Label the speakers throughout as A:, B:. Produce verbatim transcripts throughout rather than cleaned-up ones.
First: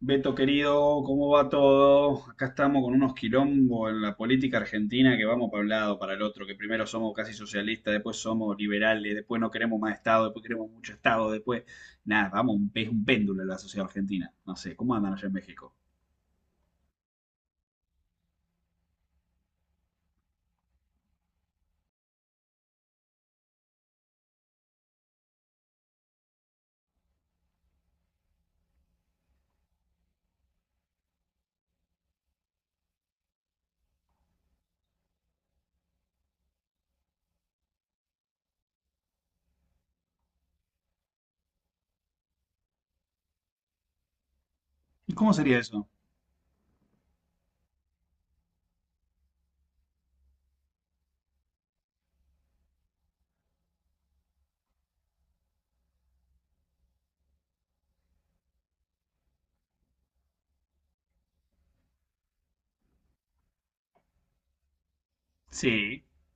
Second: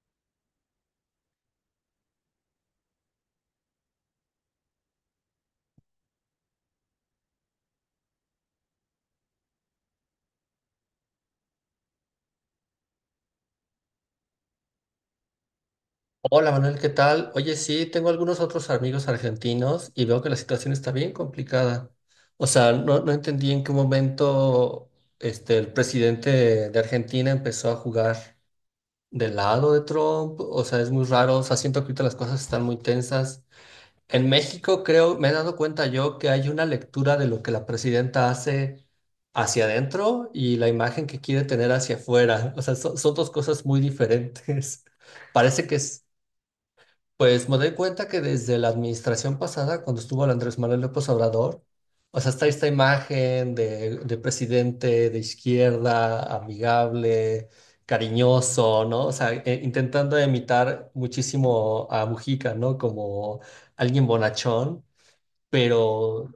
A: Beto querido, ¿cómo va todo? Acá estamos con unos quilombos en la política argentina que vamos para un lado, para el otro, que primero somos casi socialistas, después somos liberales, después no queremos más Estado, después queremos mucho Estado, después nada, vamos, un- es un péndulo la sociedad argentina. No sé, ¿cómo andan allá en México?
B: Hola Manuel, ¿qué tal? Oye, sí, tengo algunos otros amigos argentinos y veo que la situación está bien complicada. O sea, no, no entendí en qué momento este, el presidente de Argentina empezó a jugar del lado de Trump. O sea, es muy raro. O sea, siento que ahorita las cosas están muy tensas. En México creo, me he dado cuenta yo que hay una lectura de lo que la presidenta hace hacia adentro y la imagen que quiere tener hacia afuera. O sea, son son dos cosas muy diferentes.
A: ¿Y cómo sería
B: Parece que
A: eso?
B: es... Pues me doy cuenta que desde la administración pasada, cuando estuvo el Andrés Manuel López Obrador, o sea, está esta imagen de, de presidente de izquierda, amigable, cariñoso, ¿no? O sea, e- intentando imitar muchísimo a Mujica, ¿no? Como alguien bonachón,
A: Sí,
B: pero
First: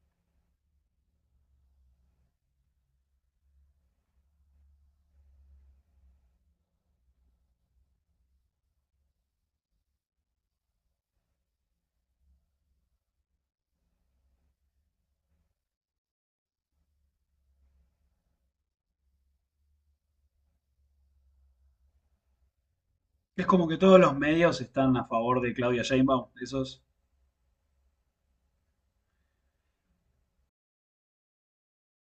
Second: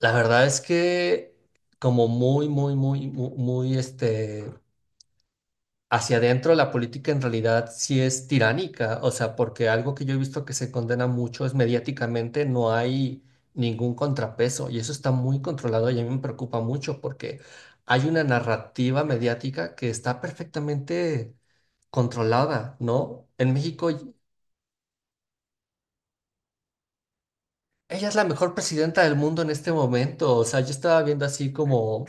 B: la verdad es que como muy, muy, muy, muy, muy, este, hacia adentro la política en realidad sí es tiránica. O sea, porque algo que yo he visto que se condena mucho es mediáticamente no hay ningún contrapeso y eso está muy controlado y a mí me preocupa mucho porque hay una narrativa mediática que está perfectamente controlada, ¿no?
A: es
B: En
A: como que
B: México,
A: todos
B: y-
A: los medios están a favor de Claudia Sheinbaum, esos,
B: ella es la mejor presidenta del mundo en este momento. O sea, yo estaba viendo así como:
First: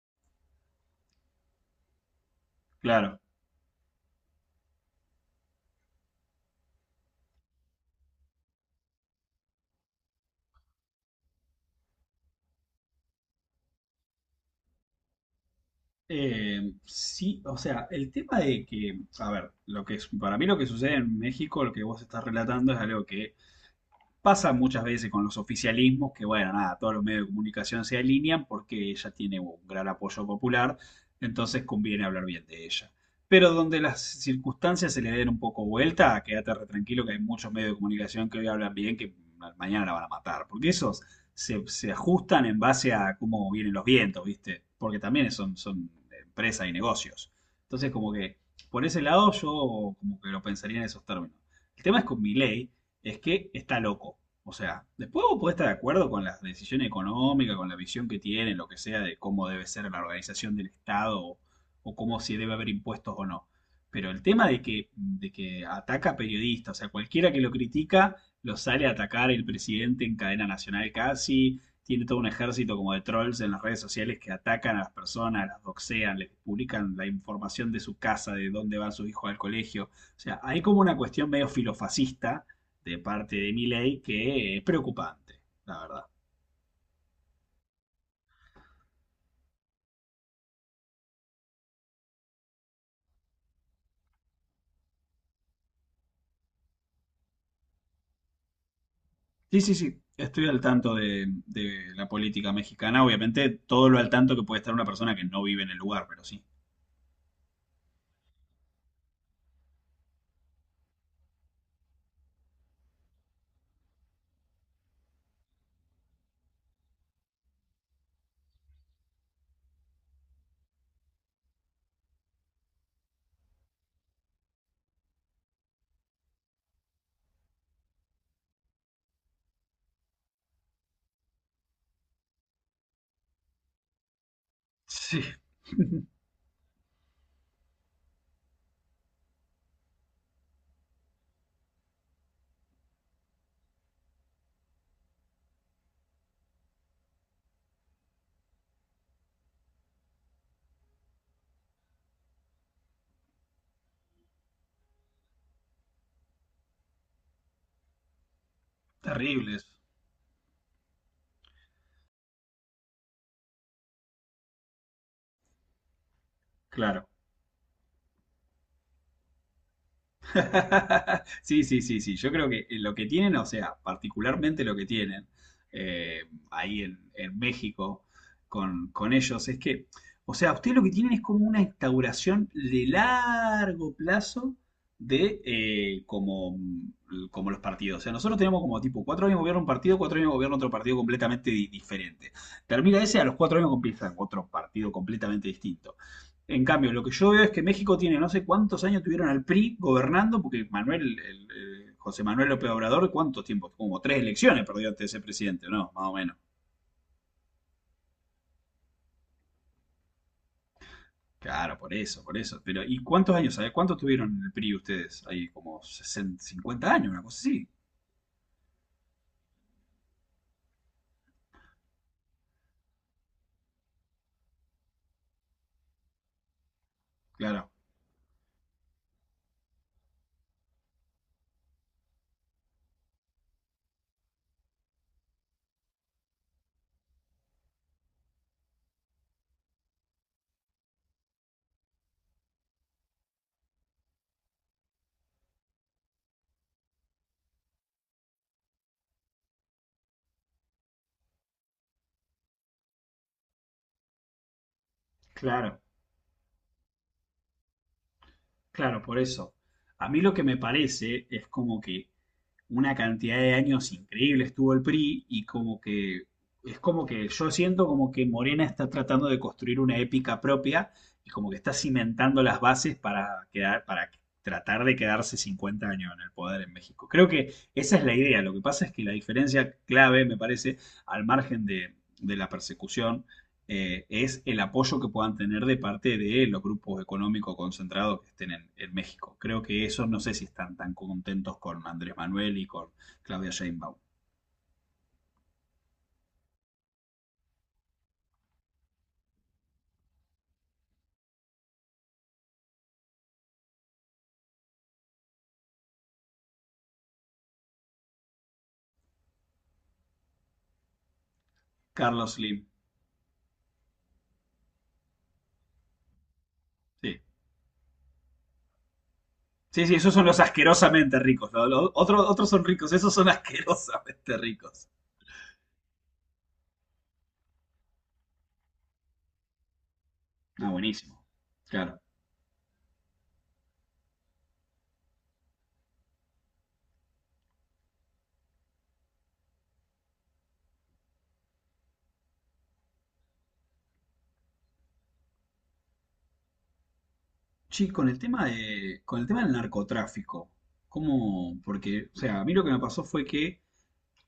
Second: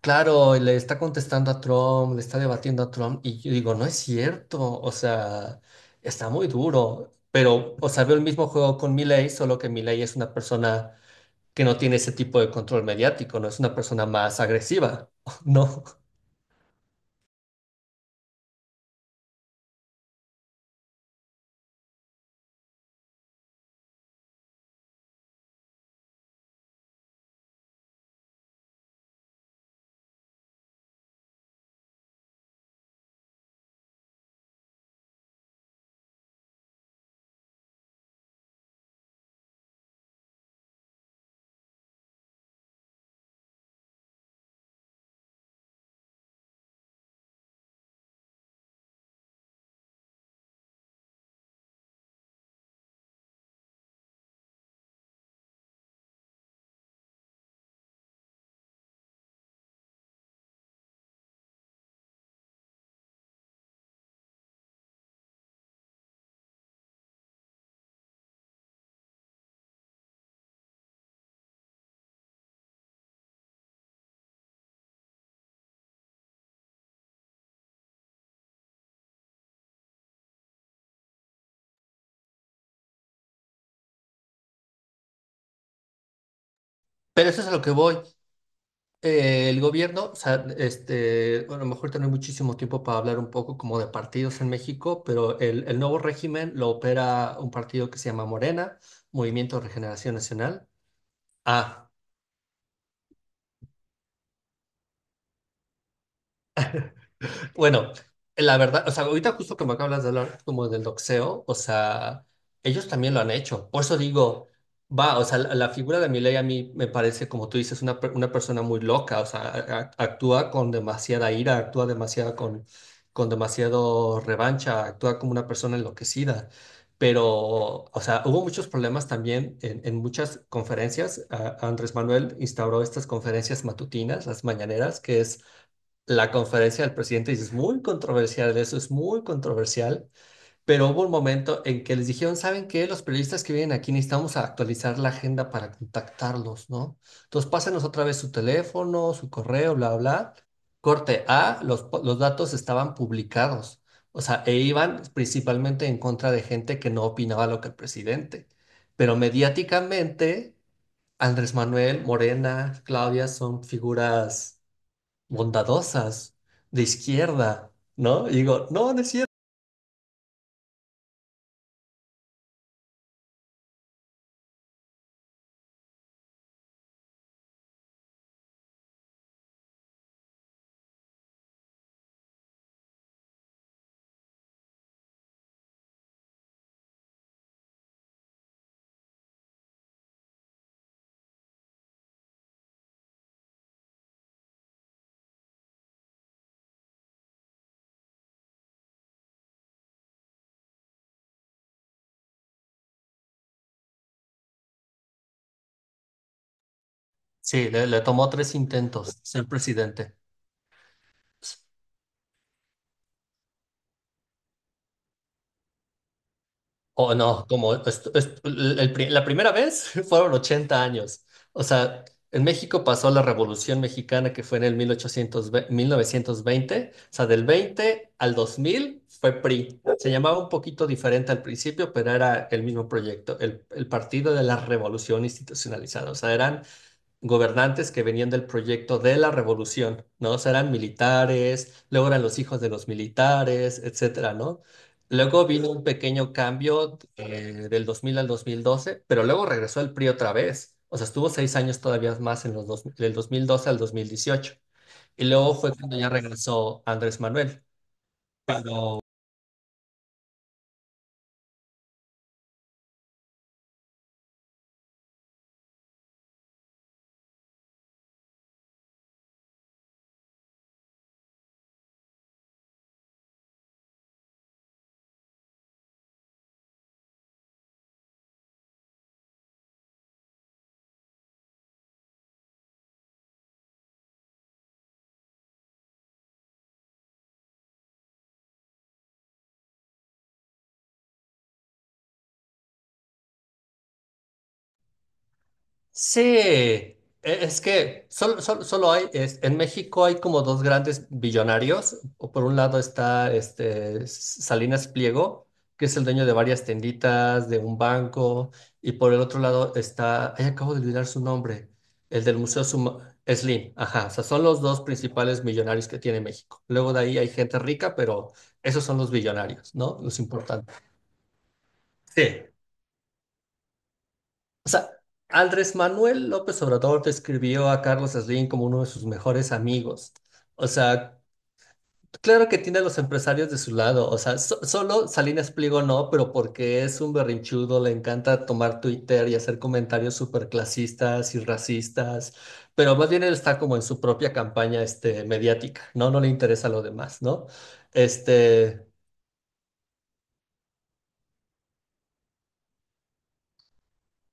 B: claro, y le está contestando a Trump, le está debatiendo a Trump,
A: claro.
B: y yo digo, no es cierto. O sea, está muy duro, pero, o sea, veo el mismo juego con Milei, solo que Milei es una persona que no tiene ese tipo de control mediático, no es una persona más agresiva, ¿no?
A: Eh, sí, o sea, el tema de que, a ver, lo que es, para mí lo que sucede en México, lo que vos estás relatando es algo que pasa muchas veces con los oficialismos que, bueno, nada, todos los medios de comunicación se alinean porque ella tiene un gran apoyo popular, entonces conviene hablar bien de ella. Pero donde las circunstancias se le den un poco vuelta, quédate re tranquilo que hay muchos medios de comunicación que hoy hablan bien que mañana la van a matar, porque esos se, se ajustan en base a cómo vienen los vientos, ¿viste? Porque también son, son empresas y negocios. Entonces, como que por ese lado yo como que lo pensaría en esos términos. El tema es con mi ley es que está loco. O sea, después vos podés estar de acuerdo con la decisión económica, con la visión que tienen, lo que sea, de cómo debe ser la organización del Estado o, o cómo si debe haber impuestos o no. Pero el tema de que, de que ataca a periodistas, o sea, cualquiera que lo critica lo sale a atacar el presidente en cadena nacional casi, tiene todo un ejército como de trolls en las redes sociales que atacan a las personas, las doxean, les publican la información de su casa, de dónde van sus hijos al colegio. O sea, hay como una cuestión medio filofascista de parte de Milei que es preocupante, la verdad.
B: Pero eso es a lo que voy. Eh, el gobierno, o sea, este, bueno, a lo mejor tenemos muchísimo tiempo para hablar un poco como de partidos en México, pero el, el nuevo régimen lo opera un partido que se llama Morena, Movimiento
A: Sí,
B: de
A: sí, sí.
B: Regeneración
A: Estoy al
B: Nacional.
A: tanto de,
B: Ah.
A: de la política mexicana. Obviamente, todo lo al tanto que puede estar una persona que no vive en el lugar, pero sí.
B: Bueno, la verdad, o sea, ahorita justo como acabas de hablar como del doxeo, o sea, ellos también lo han hecho. Por eso digo, va, o sea, la, la figura de Milei a mí me parece, como tú dices, una, per- una persona muy loca. O sea, a- a- actúa con demasiada ira, actúa demasiado con, con demasiado revancha, actúa como una persona enloquecida. Pero, o sea, hubo muchos problemas también en, en muchas conferencias. A- Andrés Manuel instauró estas conferencias matutinas, las mañaneras,
A: Sí.
B: que es la conferencia del presidente dice, es muy controversial, eso es muy controversial, pero hubo un momento en que les dijeron: ¿saben qué? Los periodistas que vienen aquí necesitamos actualizar la agenda para contactarlos, ¿no? Entonces pásenos otra vez su teléfono, su correo, bla, bla. Corte A, los, los datos estaban publicados, o sea, e iban principalmente en contra de gente que no opinaba lo que el presidente, pero
A: Terribles.
B: mediáticamente... Andrés Manuel, Morena, Claudia son figuras bondadosas, de
A: Claro.
B: izquierda, ¿no? Y digo, no, no es cierto.
A: Sí, sí, sí, sí. Yo creo que eh, lo que tienen, o sea, particularmente lo que tienen eh, ahí en, en México con, con ellos, es que, o sea, ustedes lo que tienen es como una instauración de largo plazo de eh, como, mm, como los partidos. O sea, nosotros tenemos como tipo cuatro años gobierno un partido, cuatro años gobierno otro partido completamente di- diferente. Termina ese, a los cuatro años empieza otro partido completamente distinto. En cambio, lo que yo veo es que México tiene no sé cuántos años tuvieron al P R I gobernando, porque Manuel, el, el eh, José Manuel López Obrador, ¿cuántos tiempos? Como tres elecciones perdió antes de ser presidente, ¿no? Más o menos.
B: Sí, le, le tomó tres intentos ser presidente.
A: Claro, por eso, por eso. Pero, ¿y cuántos años? ¿Sabes cuántos tuvieron en el P R I ustedes? Ahí como sesenta, cincuenta
B: O
A: años, una cosa
B: no,
A: así.
B: como est- est- el- pri- la primera vez fueron ochenta años. O sea, en México pasó la Revolución Mexicana que fue en el mil mil ochocientos ve- mil novecientos veinte. O sea, del
A: Claro,
B: veinte al dos mil fue P R I. Se llamaba un poquito diferente al principio, pero era el mismo proyecto, el, el Partido de la Revolución Institucionalizada. O sea, eran gobernantes que venían del proyecto de la revolución, ¿no? O sea, eran militares, luego eran los hijos de los militares, etcétera, ¿no? Luego vino un pequeño cambio eh, del dos mil al dos mil doce, pero luego regresó el P R I otra vez. O sea, estuvo seis años todavía más en los dos, del dos mil doce al dos mil dieciocho. Y luego fue
A: claro,
B: cuando ya regresó Andrés Manuel. Pero
A: claro, por eso. A mí lo que me parece es como que una cantidad de años increíble estuvo el P R I y como que es como que yo siento como que Morena está tratando de construir una épica propia y como que está cimentando las bases para quedar, para tratar de quedarse cincuenta años en el poder en México. Creo que esa es la idea. Lo que pasa es que la diferencia clave, me parece, al margen de, de la persecución eh, es el apoyo que puedan tener de parte de los grupos económicos concentrados que estén en, en México. Creo que esos no sé si están tan contentos con Andrés Manuel y con Claudia Sheinbaum.
B: sí, e- es que solo, solo, solo hay, es- en México hay como dos grandes billonarios. O por un lado está este S- Salinas Pliego, que es el dueño de varias tienditas, de un banco, y por el otro lado está, ay, acabo de olvidar su nombre, el del
A: Carlos
B: Museo
A: Slim,
B: Suma- Slim. Ajá, o sea, son los dos principales millonarios que tiene México. Luego de ahí
A: sí.
B: hay gente rica, pero esos son los billonarios,
A: Sí,
B: ¿no?
A: sí, esos
B: Los
A: son los
B: importantes.
A: asquerosamente ricos. Lo- lo- otro-
B: Sí.
A: otros son ricos, esos son asquerosamente
B: O sea,
A: ricos.
B: Andrés Manuel López Obrador describió a Carlos Slim como uno de sus mejores amigos. O
A: Ah,
B: sea,
A: buenísimo. Claro.
B: claro que tiene a los empresarios de su lado. O sea, so- solo Salinas Pliego no, pero porque es un berrinchudo, le encanta tomar Twitter y hacer comentarios súper clasistas y racistas. Pero más bien él está como en su propia campaña este, mediática, ¿no? No le interesa lo demás, ¿no?
A: Sí, con el tema
B: Este.
A: de, con el tema del narcotráfico, ¿cómo? Porque, o sea, a mí lo que me pasó fue que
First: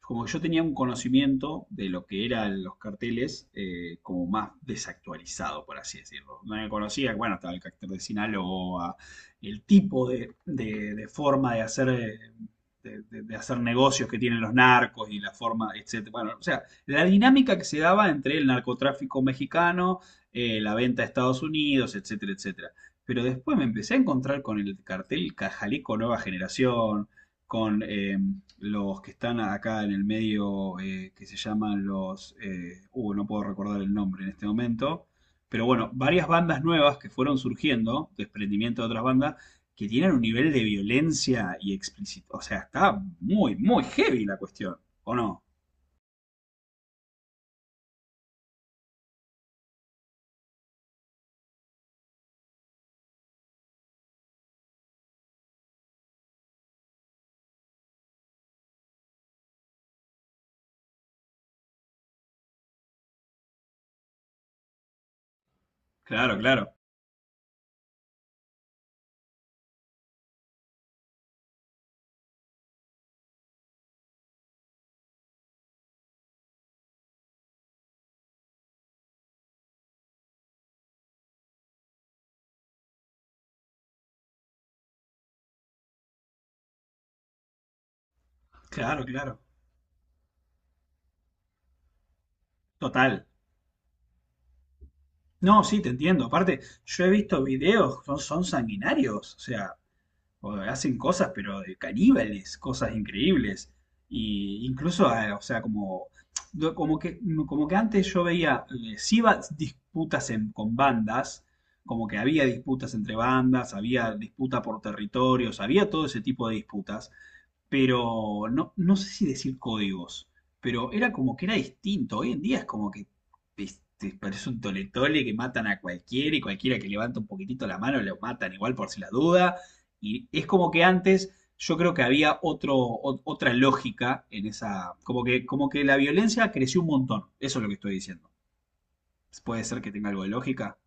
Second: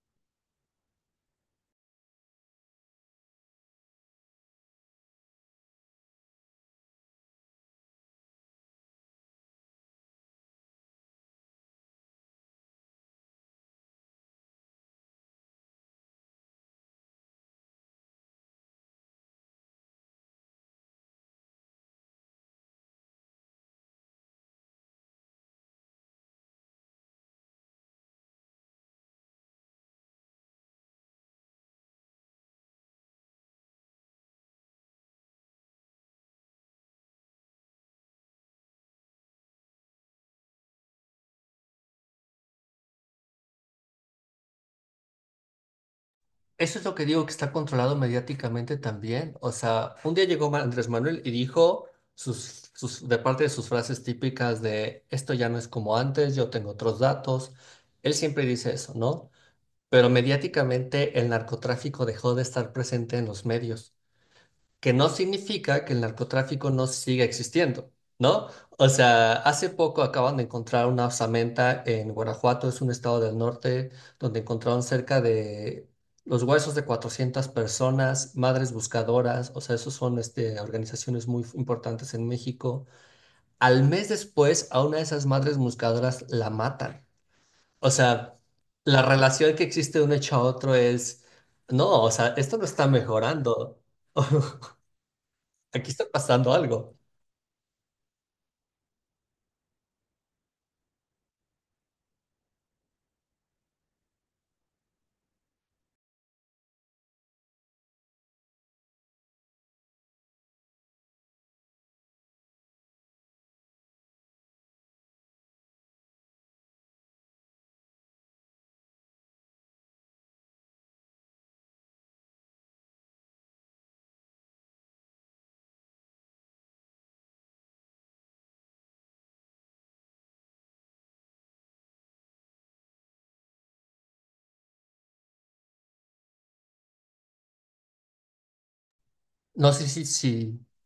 A: como que yo tenía un conocimiento de lo que eran los carteles eh, como más desactualizado, por así decirlo. No me conocía, bueno, estaba el cartel de Sinaloa, el tipo de, de- de forma de hacer, eh, de, de- de hacer negocios que tienen los narcos y la forma, etcétera. Bueno, o sea, la dinámica que se daba entre el narcotráfico mexicano, eh, la venta a Estados Unidos, etcétera, etcétera. Pero después me empecé a encontrar con el cartel Cajalico Nueva Generación, con eh, los que están acá en el medio, eh, que se llaman los... eh, uh, no puedo recordar el nombre en este momento, pero bueno, varias bandas nuevas que fueron surgiendo, desprendimiento de otras bandas, que tienen un nivel de violencia y explícito. O sea, está muy, muy heavy la cuestión, ¿o no?
B: Eso es lo que digo, que está controlado mediáticamente también. O sea, un día llegó Ma- Andrés Manuel y dijo sus, sus, de parte de sus frases típicas de esto ya no es como antes, yo tengo otros datos. Él siempre dice eso, ¿no? Pero mediáticamente el narcotráfico dejó de estar presente en los medios, que no significa que el
A: Claro,
B: narcotráfico
A: claro,
B: no siga existiendo, ¿no? O sea, hace poco acaban de encontrar una osamenta en Guanajuato, es un estado del norte, donde encontraron cerca de los huesos de cuatrocientas personas, madres buscadoras. O sea, esos son este, organizaciones muy importantes en México. Al mes después, a una de esas madres buscadoras la matan. O sea, la
A: claro, claro.
B: relación que existe de un hecho a otro es, no, o sea, esto no está
A: Total.
B: mejorando.
A: No, sí, te
B: Aquí está
A: entiendo.
B: pasando
A: Aparte,
B: algo.
A: yo he visto videos, son, son sanguinarios. O sea, o hacen cosas, pero de caníbales, cosas increíbles. Y incluso, ah, o sea, como, no, como, que, como que antes yo veía, eh, sí iba disputas en- con bandas, como que había disputas entre bandas, había disputa por territorios, había todo ese tipo de disputas, pero no, no sé si decir códigos, pero era como que era distinto. Hoy en día es como que este, parece un tole-tole que matan a cualquiera y cualquiera que levanta un poquitito la mano lo matan igual por si la duda. Y es como que antes yo creo que había otro, o- otra lógica en esa, como que, como que la violencia creció un montón, eso es lo que estoy diciendo. Puede
B: No
A: ser
B: sé
A: que
B: si,
A: tenga algo de
B: si,
A: lógica.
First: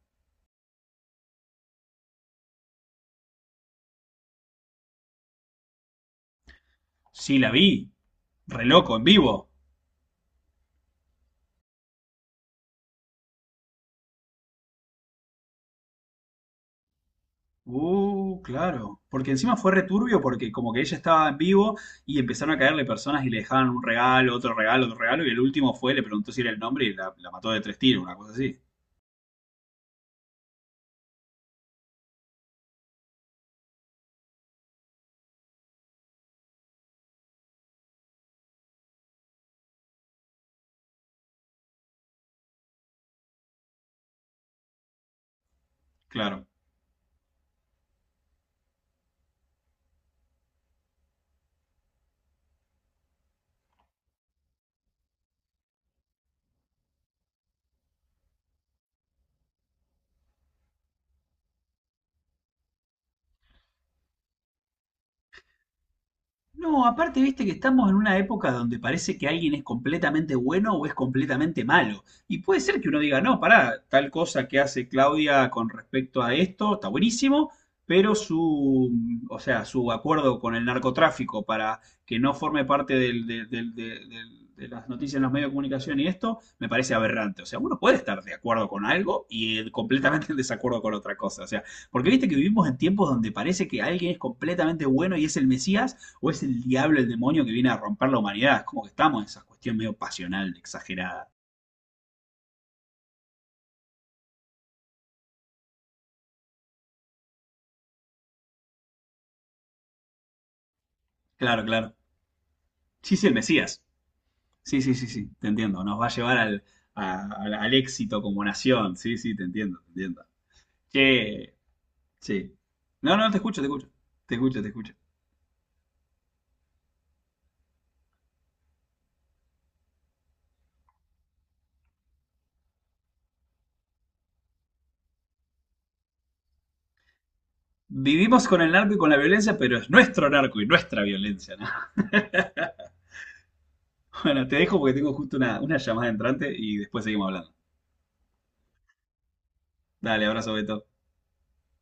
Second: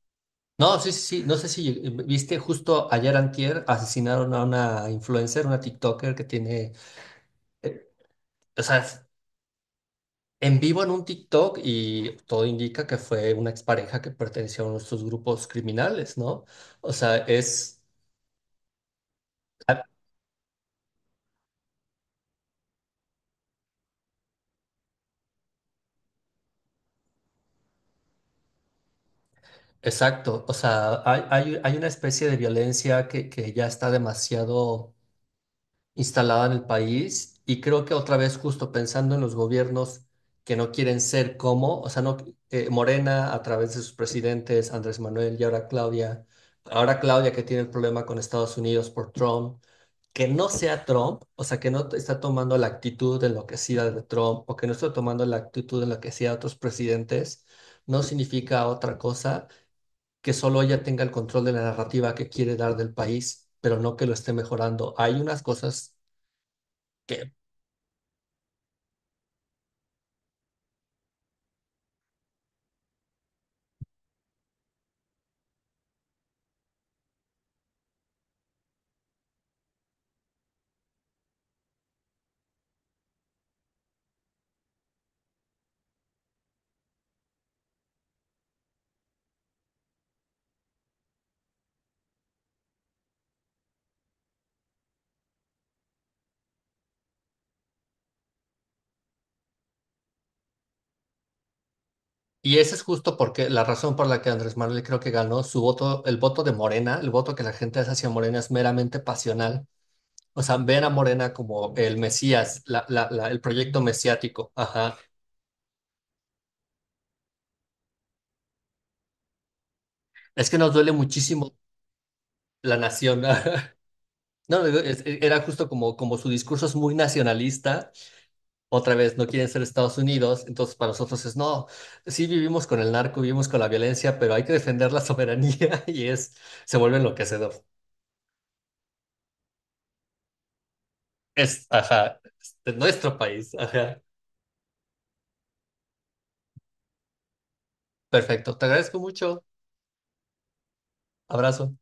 B: no, sí, sí, sí, no sé si eh, viste justo ayer antier asesinaron a una influencer, una TikToker que tiene,
A: Sí, la vi,
B: eh, o
A: re
B: sea,
A: loco,
B: es
A: en vivo.
B: en vivo en un TikTok y todo indica que fue una expareja que perteneció a uno de estos grupos criminales, ¿no? O sea, es,
A: Uh, claro. Porque encima fue
B: ah,
A: returbio porque como que ella estaba en vivo y empezaron a caerle personas y le dejaban un regalo, otro regalo, otro regalo, y el último fue, le preguntó si era el nombre y la, la mató de tres tiros, una cosa así.
B: exacto, o sea, hay, hay, hay una especie de violencia que, que ya está demasiado instalada en el país y creo que otra vez justo pensando en los gobiernos que no quieren ser como, o sea, no, eh, Morena a través de sus presidentes, Andrés Manuel y ahora Claudia,
A: Claro.
B: ahora Claudia que tiene el problema con Estados Unidos por Trump, que no sea Trump, o sea, que no está tomando la actitud enloquecida de Trump o que no está tomando la actitud enloquecida de otros presidentes, no significa otra cosa que solo ella tenga el control de la narrativa que quiere dar del país, pero no que lo esté mejorando. Hay unas cosas
A: No, aparte,
B: que
A: viste que estamos en una época donde parece que alguien es completamente bueno o es completamente malo. Y puede ser que uno diga, no, pará, tal cosa que hace Claudia con respecto a esto está buenísimo, pero su, mm, o sea, su acuerdo con el narcotráfico para que no forme parte del- del- del- del- del- de las noticias en los medios de comunicación y esto me parece aberrante. O sea, uno puede estar de acuerdo con algo y eh, completamente en desacuerdo con otra cosa. O sea, porque viste que vivimos en tiempos donde parece que alguien es completamente bueno y es el Mesías o es el diablo, el demonio que viene a romper la humanidad. Es como que estamos en esa cuestión medio pasional, exagerada.
B: y esa es justo porque la razón por la que Andrés Manuel creo que ganó su voto, el voto de Morena, el voto que la gente hace hacia Morena es meramente pasional. O sea, ven a Morena
A: Claro,
B: como
A: claro.
B: el Mesías, la, la,
A: Sí, sí,
B: la-
A: el
B: el proyecto
A: Mesías.
B: mesiático.
A: Sí, sí,
B: Ajá.
A: sí, sí, te entiendo. Nos va a llevar al, a- al- al éxito como nación. Sí, sí, te entiendo, te entiendo.
B: Es que nos duele muchísimo
A: Che, sí.
B: la
A: No,
B: nación.
A: no, te escucho, te escucho. Te escucho,
B: No,
A: te
B: digo,
A: escucho.
B: es- e, era justo como, como su discurso es muy nacionalista. Otra vez, no quieren ser Estados Unidos. Entonces, para nosotros es no. Sí, vivimos con el narco, vivimos con la violencia, pero hay que defender la soberanía y es, se vuelve enloquecedor.
A: Vivimos con el narco y con la violencia, pero es nuestro narco y nuestra violencia,
B: Es,
A: ¿no?
B: ajá, de nuestro país, ajá.
A: Bueno, te dejo porque tengo justo una, una llamada entrante y después seguimos hablando.
B: Perfecto, te agradezco mucho.
A: Dale, abrazo, Beto.
B: Abrazo.